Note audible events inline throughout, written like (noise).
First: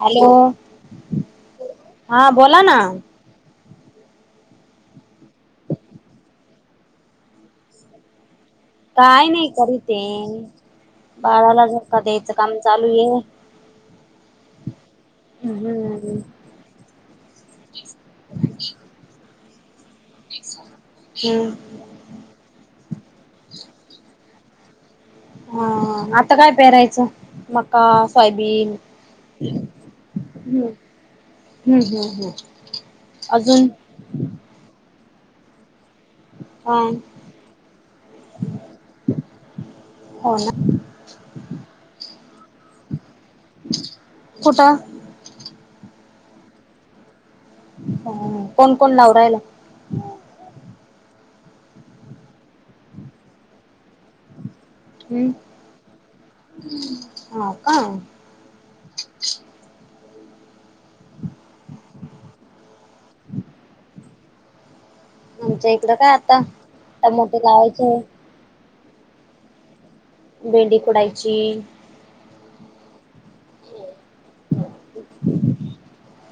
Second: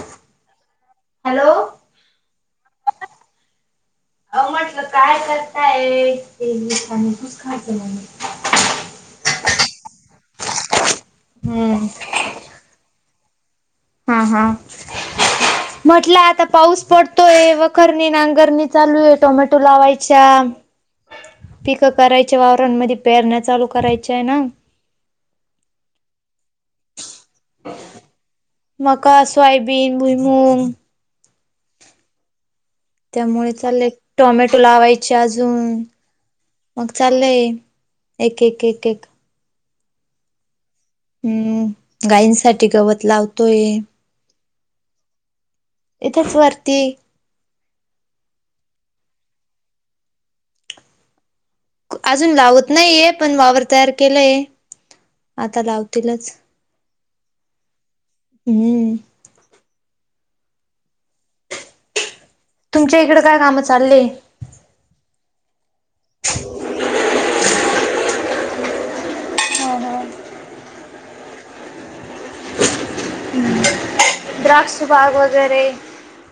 Hello hello हा बोला ना. अ म्हटलं काय करताय ते लुस खायचं म्हण. काय नाही करी ते बाळाला जर हम्म का द्यायचं काम चालू ये. हा हा म्हटलं आता. पाऊस पडतोय वखरनी नांगर चालू आहे टोमॅटो लावायच्या. हम्म. पिकं करायच्या वावरांमध्ये पेरण्या चालू करायच्या आहे ना. हा आता काय पेरायचं मग. फब ह मका सोयाबीन हम्म भुईमुग हम्म हम्म. त्यामुळे अजून चालले एक टोमॅटो लावायचे अजून. हा मग चाललंय एक एक एक एक. हो ना. हम्म. गायींसाठी गवत लावतोय. कुठं? इथेच वरती. हं कोण कोण लावू राहिला? अजून लावत नाहीये, पण वावर तयार केलाय. आता लावतीलच. हो का? हम्म. (inaudible) तुमच्या इकडं काय कामं चालले? आमच्या इकडं काय आता, टोमॅटो लावायचे आहे. हा हा भेंडी खुडायची. हं द्राक्ष बाग वगैरे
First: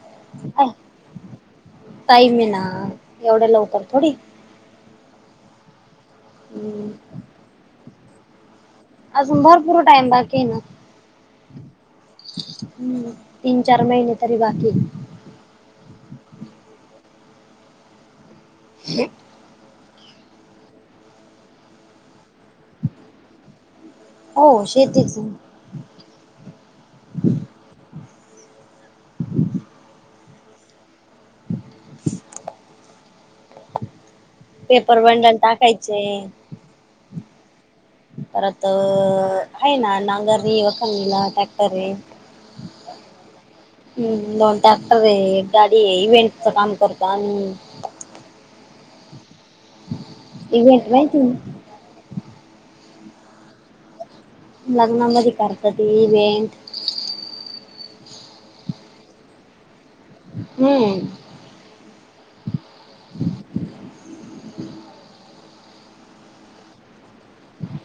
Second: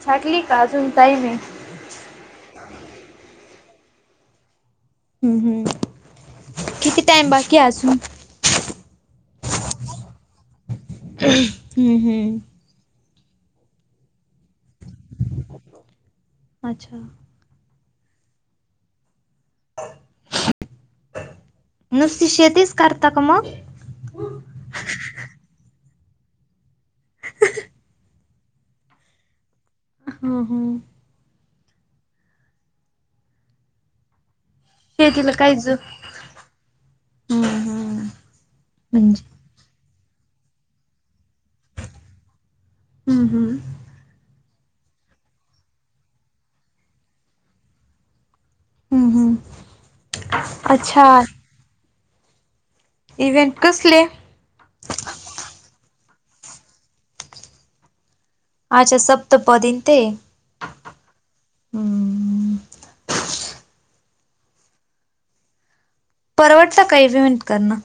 छाटली का आजून टाईम आहे? टाईम हाय ना एवढे लवकर थोडी. हम्म हम्म. हम्म किती टाइम बाकी आहे अजून? अजून भरपूर टाईम बाकी हाय ना. हम्म हम्म हम्म तीन चार महिने तरी बाकी आहे. अच्छा. (inaudible) नुसती शेतीच करता का मग? हो शेतीच. हम्म, हम्म. (inaudible) पेपर शेतीला बंडल काहीच टाकायचे. हम्म, हम्म. परत म्हणजे आहे ना नांगरणी वखांणीला टॅक्टर आहेत. हम्म, हम्म. हम्म दोन ट्रॅक्टर आहे, गाडी आहे इव्हेंटच काम करतो आम्ही. हम्म, हम्म. इव्हेंट अच्छा माहितीये ना. इव्हेंट कसले? लग्नामध्ये करता ती इव्हेंट. अच्छा सप्तपदी आणि ते. हम्म. हम्म. परवडत का इव्हेंट करणं?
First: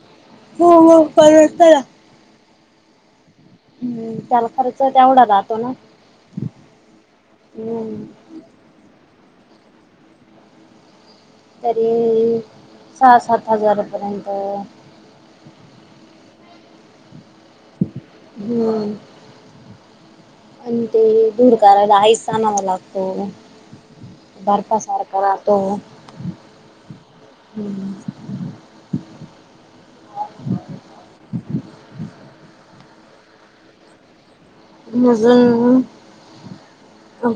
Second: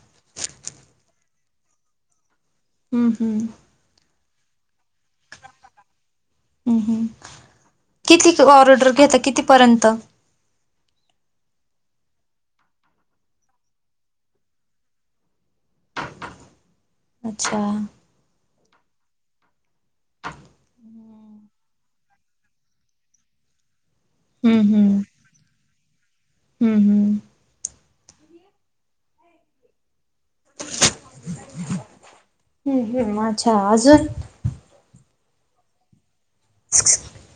हो हो परवडत ना. हम्म, हम्म. हम्म त्याला खर्च तेवढा जातो ना? हम्म, हम्म. हम्म किती ऑर्डर घेता, कितीपर्यंत? तरी सहा सात हजारापर्यंत. अच्छा. हम्म आणि ते दूर करायला (unintelligible) हो हम्म बर्फासारखा राहतो. हम्म, हम्म. हम्म. हम्म हम्म. मजा अजून अजून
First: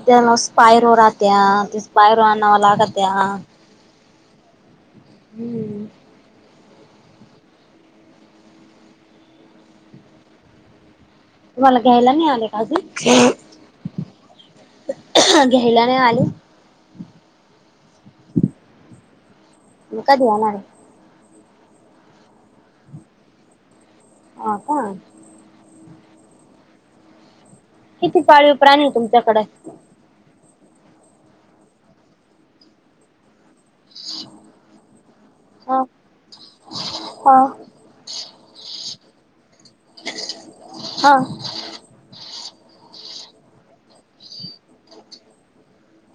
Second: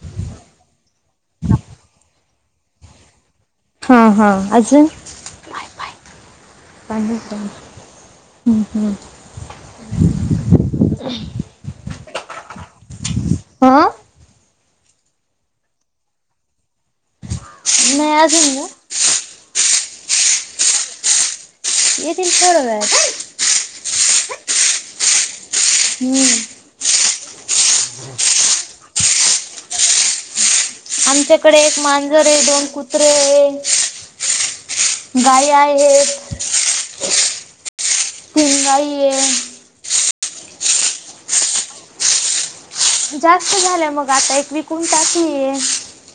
त्याला स्पायरो राहत्या, ते स्पायरो आणावं लागत्या. हा, हा. अजून? (inaudible) हम्म हम्म हम्म. तुम्हाला घ्यायला नाही आले का अजून? हां. घ्यायला आणि आले. नाय अजून गं. मग कधी येणार हाय? येतील थोड्या वेळात. हां का. हम्म. किती पाळीव हाय प्राणी तुमच्याकडे? आमच्याकडे एक मांजर आहे, दोन कुत्री आहे. गाई आहेत. हां. तीन गाई हाय. हा. जास्त झाल्या बघ आता, एक विकून टाकी.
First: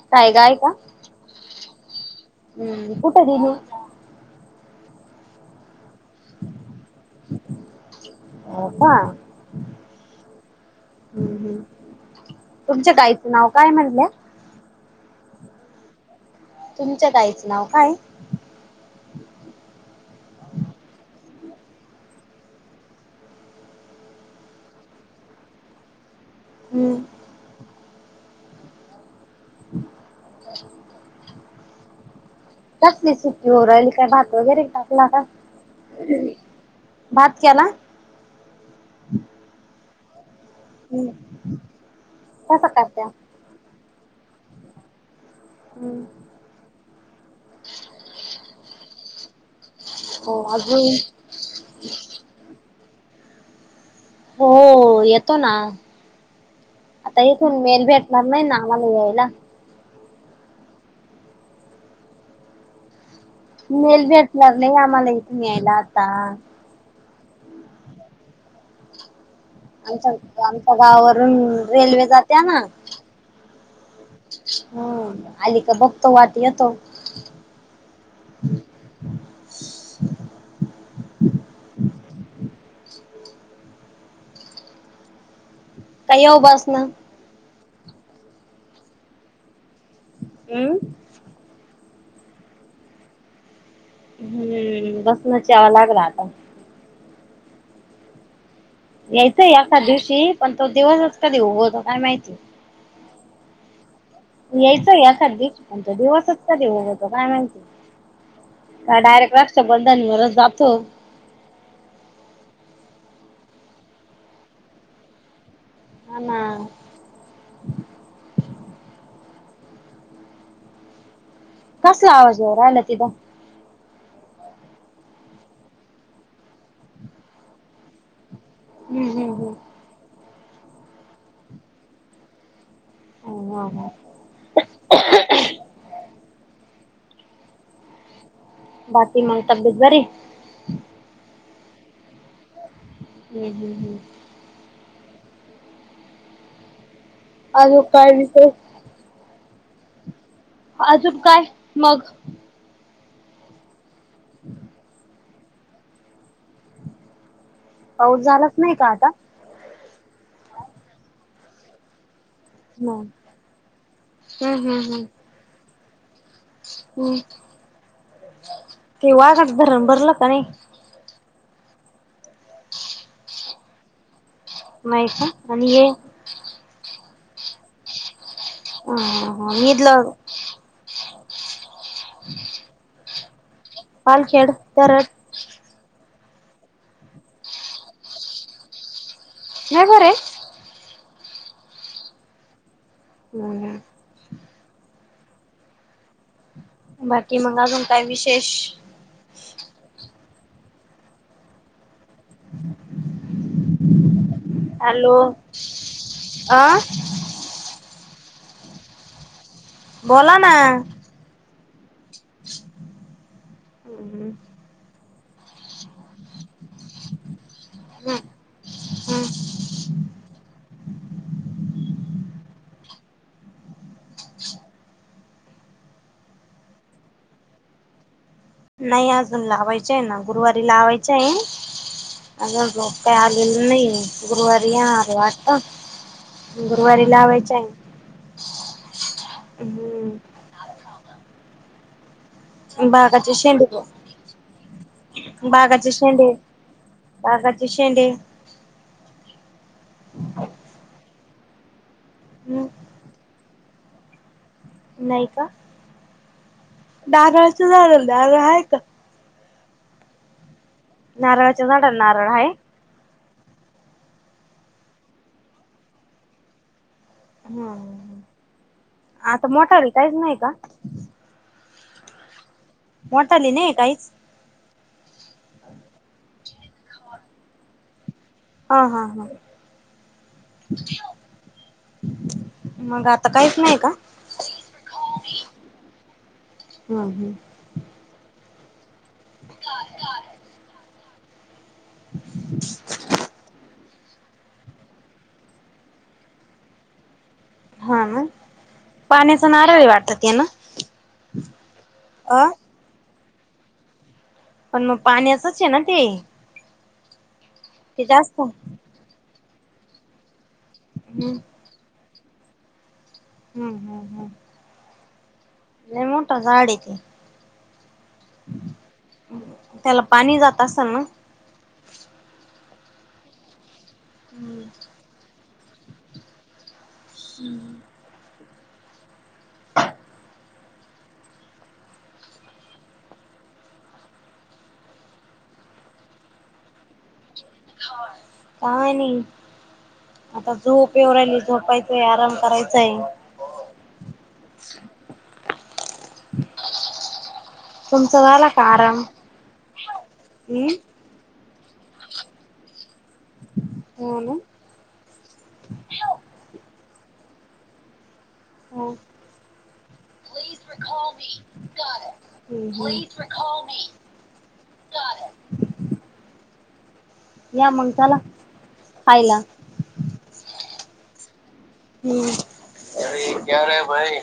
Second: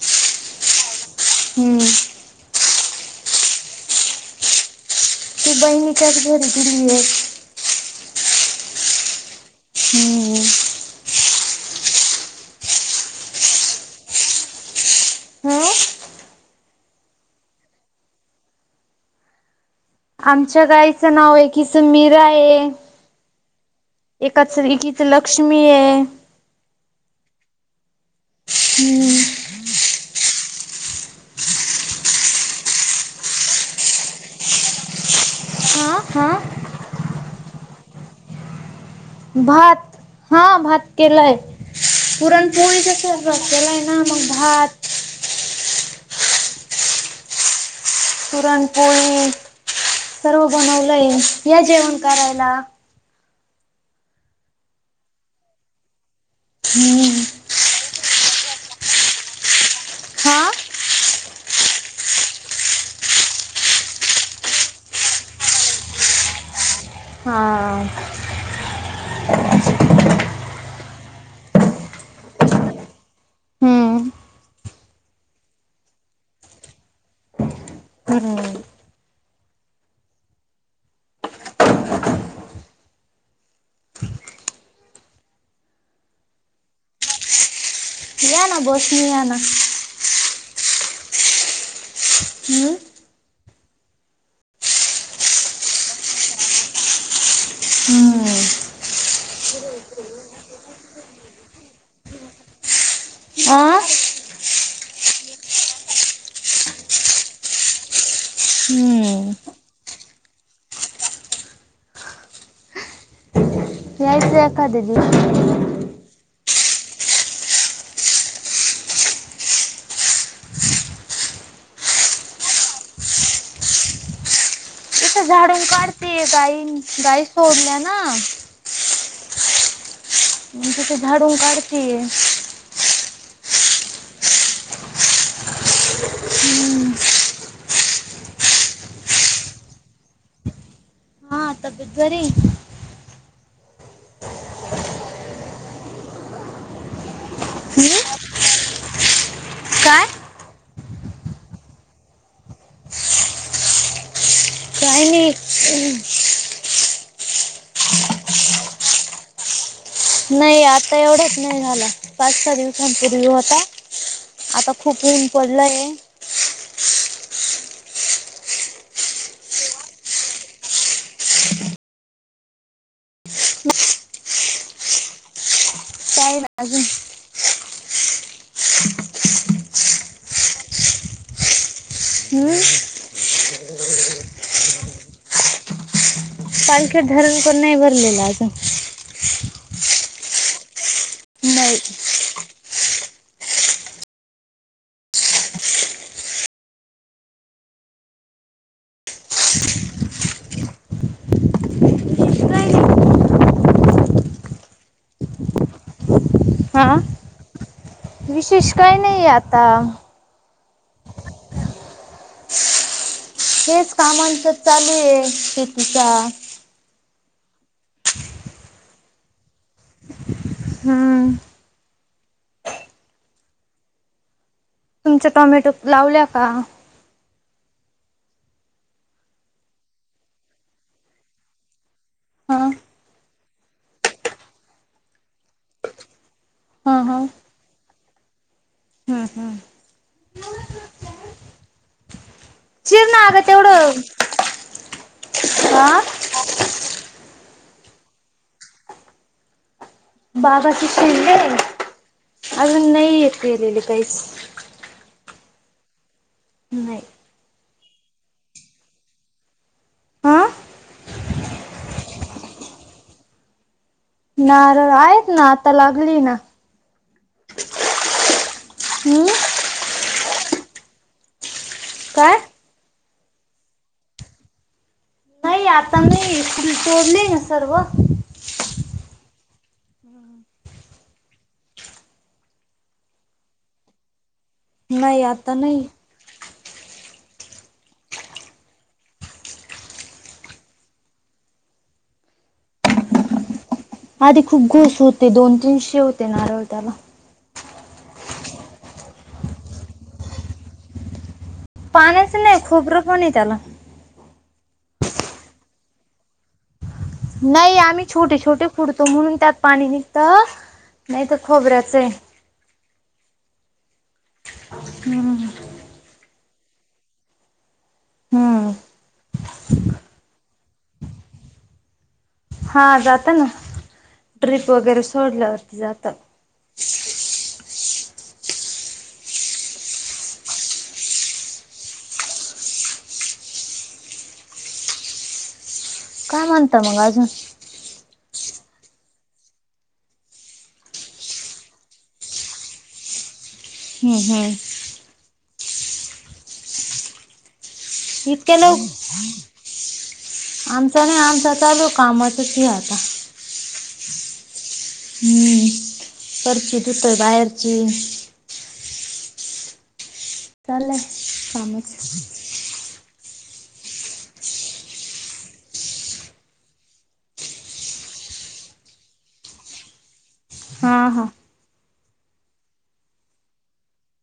(unintelligible) गाय का. हम्म. अं कुठं दिलू? ती (inaudible) हो का. हम्म. तुमच्या गाईचं नाव काय म्हटल्या? अं. तुमच्या गाईचं नाव काय? आमच्या गाईचं नाव, एकीचं मीरा आहे. एकाच एकीचं लक्ष्मी हाय. हम्म. हम्म. कसली सुट्ट हो, राहिले की भात वगैरे कापू लागा. हा हा भात केला? भात, हा भात हम्म केलाय. कसा पुरणपोळी करत्या? कसं रस्याला हाय ना मग भात हम्म. पुरणपोळी, हो सर्व अजून बनवलंय, या जेवण करायला. हो येतो ना. हम्म आता ये तून मेल भेटणार नाही ना, आम्हाला यायला. हा मेल भेटणार नाही, आम्हाला इथून यायला आता. हा. आमच्या आमच्या गावावरून रेल्वे जात्या ना हम्म हम्म आली का बघतो, वाट येतो. हम्म ह. नाही हो बसनं. या ना बसनं या ना. अं. अं. हम्म बसनच यावं लागल आता. हम्म. यायचंय एखाद दिवशी, पण तो दिवसच कधी उगवतो काय माहित. आ? यायचंय एखादी दिवस पण तो दिवसच कधी उगवतो काय माहिती. काय हम्म डायरेक्ट (unintelligible) जातो. एका दिली. हा ना. कसला आवाज येऊ राहिला तिथं? इथं झाडून काढतेय ताई. गाई सोडल्या ना. हम्म, हम्म, हम्म. मी इथं झाडून काढतेय. (unintelligible) बाकी मग तब्येत बरी? तू जरी हम्म, हम्म, हम्म. अजून काय विशेष? काय अजून काय मग? (inaudible) (unintelligible) पाऊस झालाच नाही का आता? नाही आता येवढ्यात नाही झाला पाच सहा हम्म दिवसांपूर्वी होता. हम्म आता हम्म खूप हम्म. ऊन पडलंय. हम्म. ते वाघड धरण भरलं का नाही? नाही का आणि ये काय नाही अजून? हा, हा (unintelligible) हम्म (inaudible) पालखेड तरड पालख्या धरण कोण नाही भरलेलं अजून. हे घर आहे? नाही. हम्म, हम्म. बाकी मी तुला मग अजून काय विशेष? (inaudible) हॅलो. आ? हा विशेष काही नाहीये आता. बोला ना. हेच काम इथंच चालू आहे शेतीचा. हम्म. हम्म. तुमच्या टॉमॅटो लावल्या का? नाही अजून लावायचं आहे ना, गुरुवारी लावायचं आहे. हा अजून रोप काही आलेली नाही, गुरवारी येणार हाय वाटतं. हा गुरुवारी हा लावायच आहे. हम्म हम्म हम्म चिर ना बागाची अगं शेंडग तेवढं बागाचे आ शेंडे, बागाचे शेंडे बाबाची पिले हम् अजून नाही येत येलेले काहीच. नाही का, नाही नारळाच झाडाला नारळ आहे का? हा नारळाच्या झाडांन नारळ आहे? नारळ आहेत ना, आता लागली ना. हम्म, हम्म. हम्म आता मोठाली काहीच नाही का? काय मोठालै नाही काहीच. नाही आता नाही फुल तोडली ना सर्व. हा हा हा. मग आता काहीच नाही का? नाही आता नाही. हा, हं. (inaudible) (inaudible) आधी खूप घोशे होते, दोन तीनशे होते नारळ त्याला. हा मग, पाण्याचा नारळ हाय वाटतं ते ना? पाण्याच अ नाय खोबरंपण हाय त्याला. आणि मग पाण्याचच आहे ना ते? नाही आम्ही ते छोटे जास्त छोटे फुडतो म्हणून त्यात पाणी निघतं. हम्म नाहीतर खोबऱ्याचं हाय. हम्म हम्म हम्म. हां. नाही मोठा झाड आहे ते. हां. त्याला पाणी जात असाल ना? हा जातं ना, ट्रिप वगैरे सोडल्यावरती जातं. हम्. काय म्हणता मग अजून? होय, काय नाही. आता झोप येेव राहिली झोपायचंय, आराम करायचंय. हं हं. (inaudible) तुमच झाला इतक्या लव आराम? हम्म. काय नाय, आमचं चालू हाय कामाचं ते आता. हो ना. हम्म, करते दुसरे बाहेरचे. हो चाललंय कामच. (unintelligible) (unintelligible) मी. या मग चला खायला. हां हां. अरे क्यारे भाई.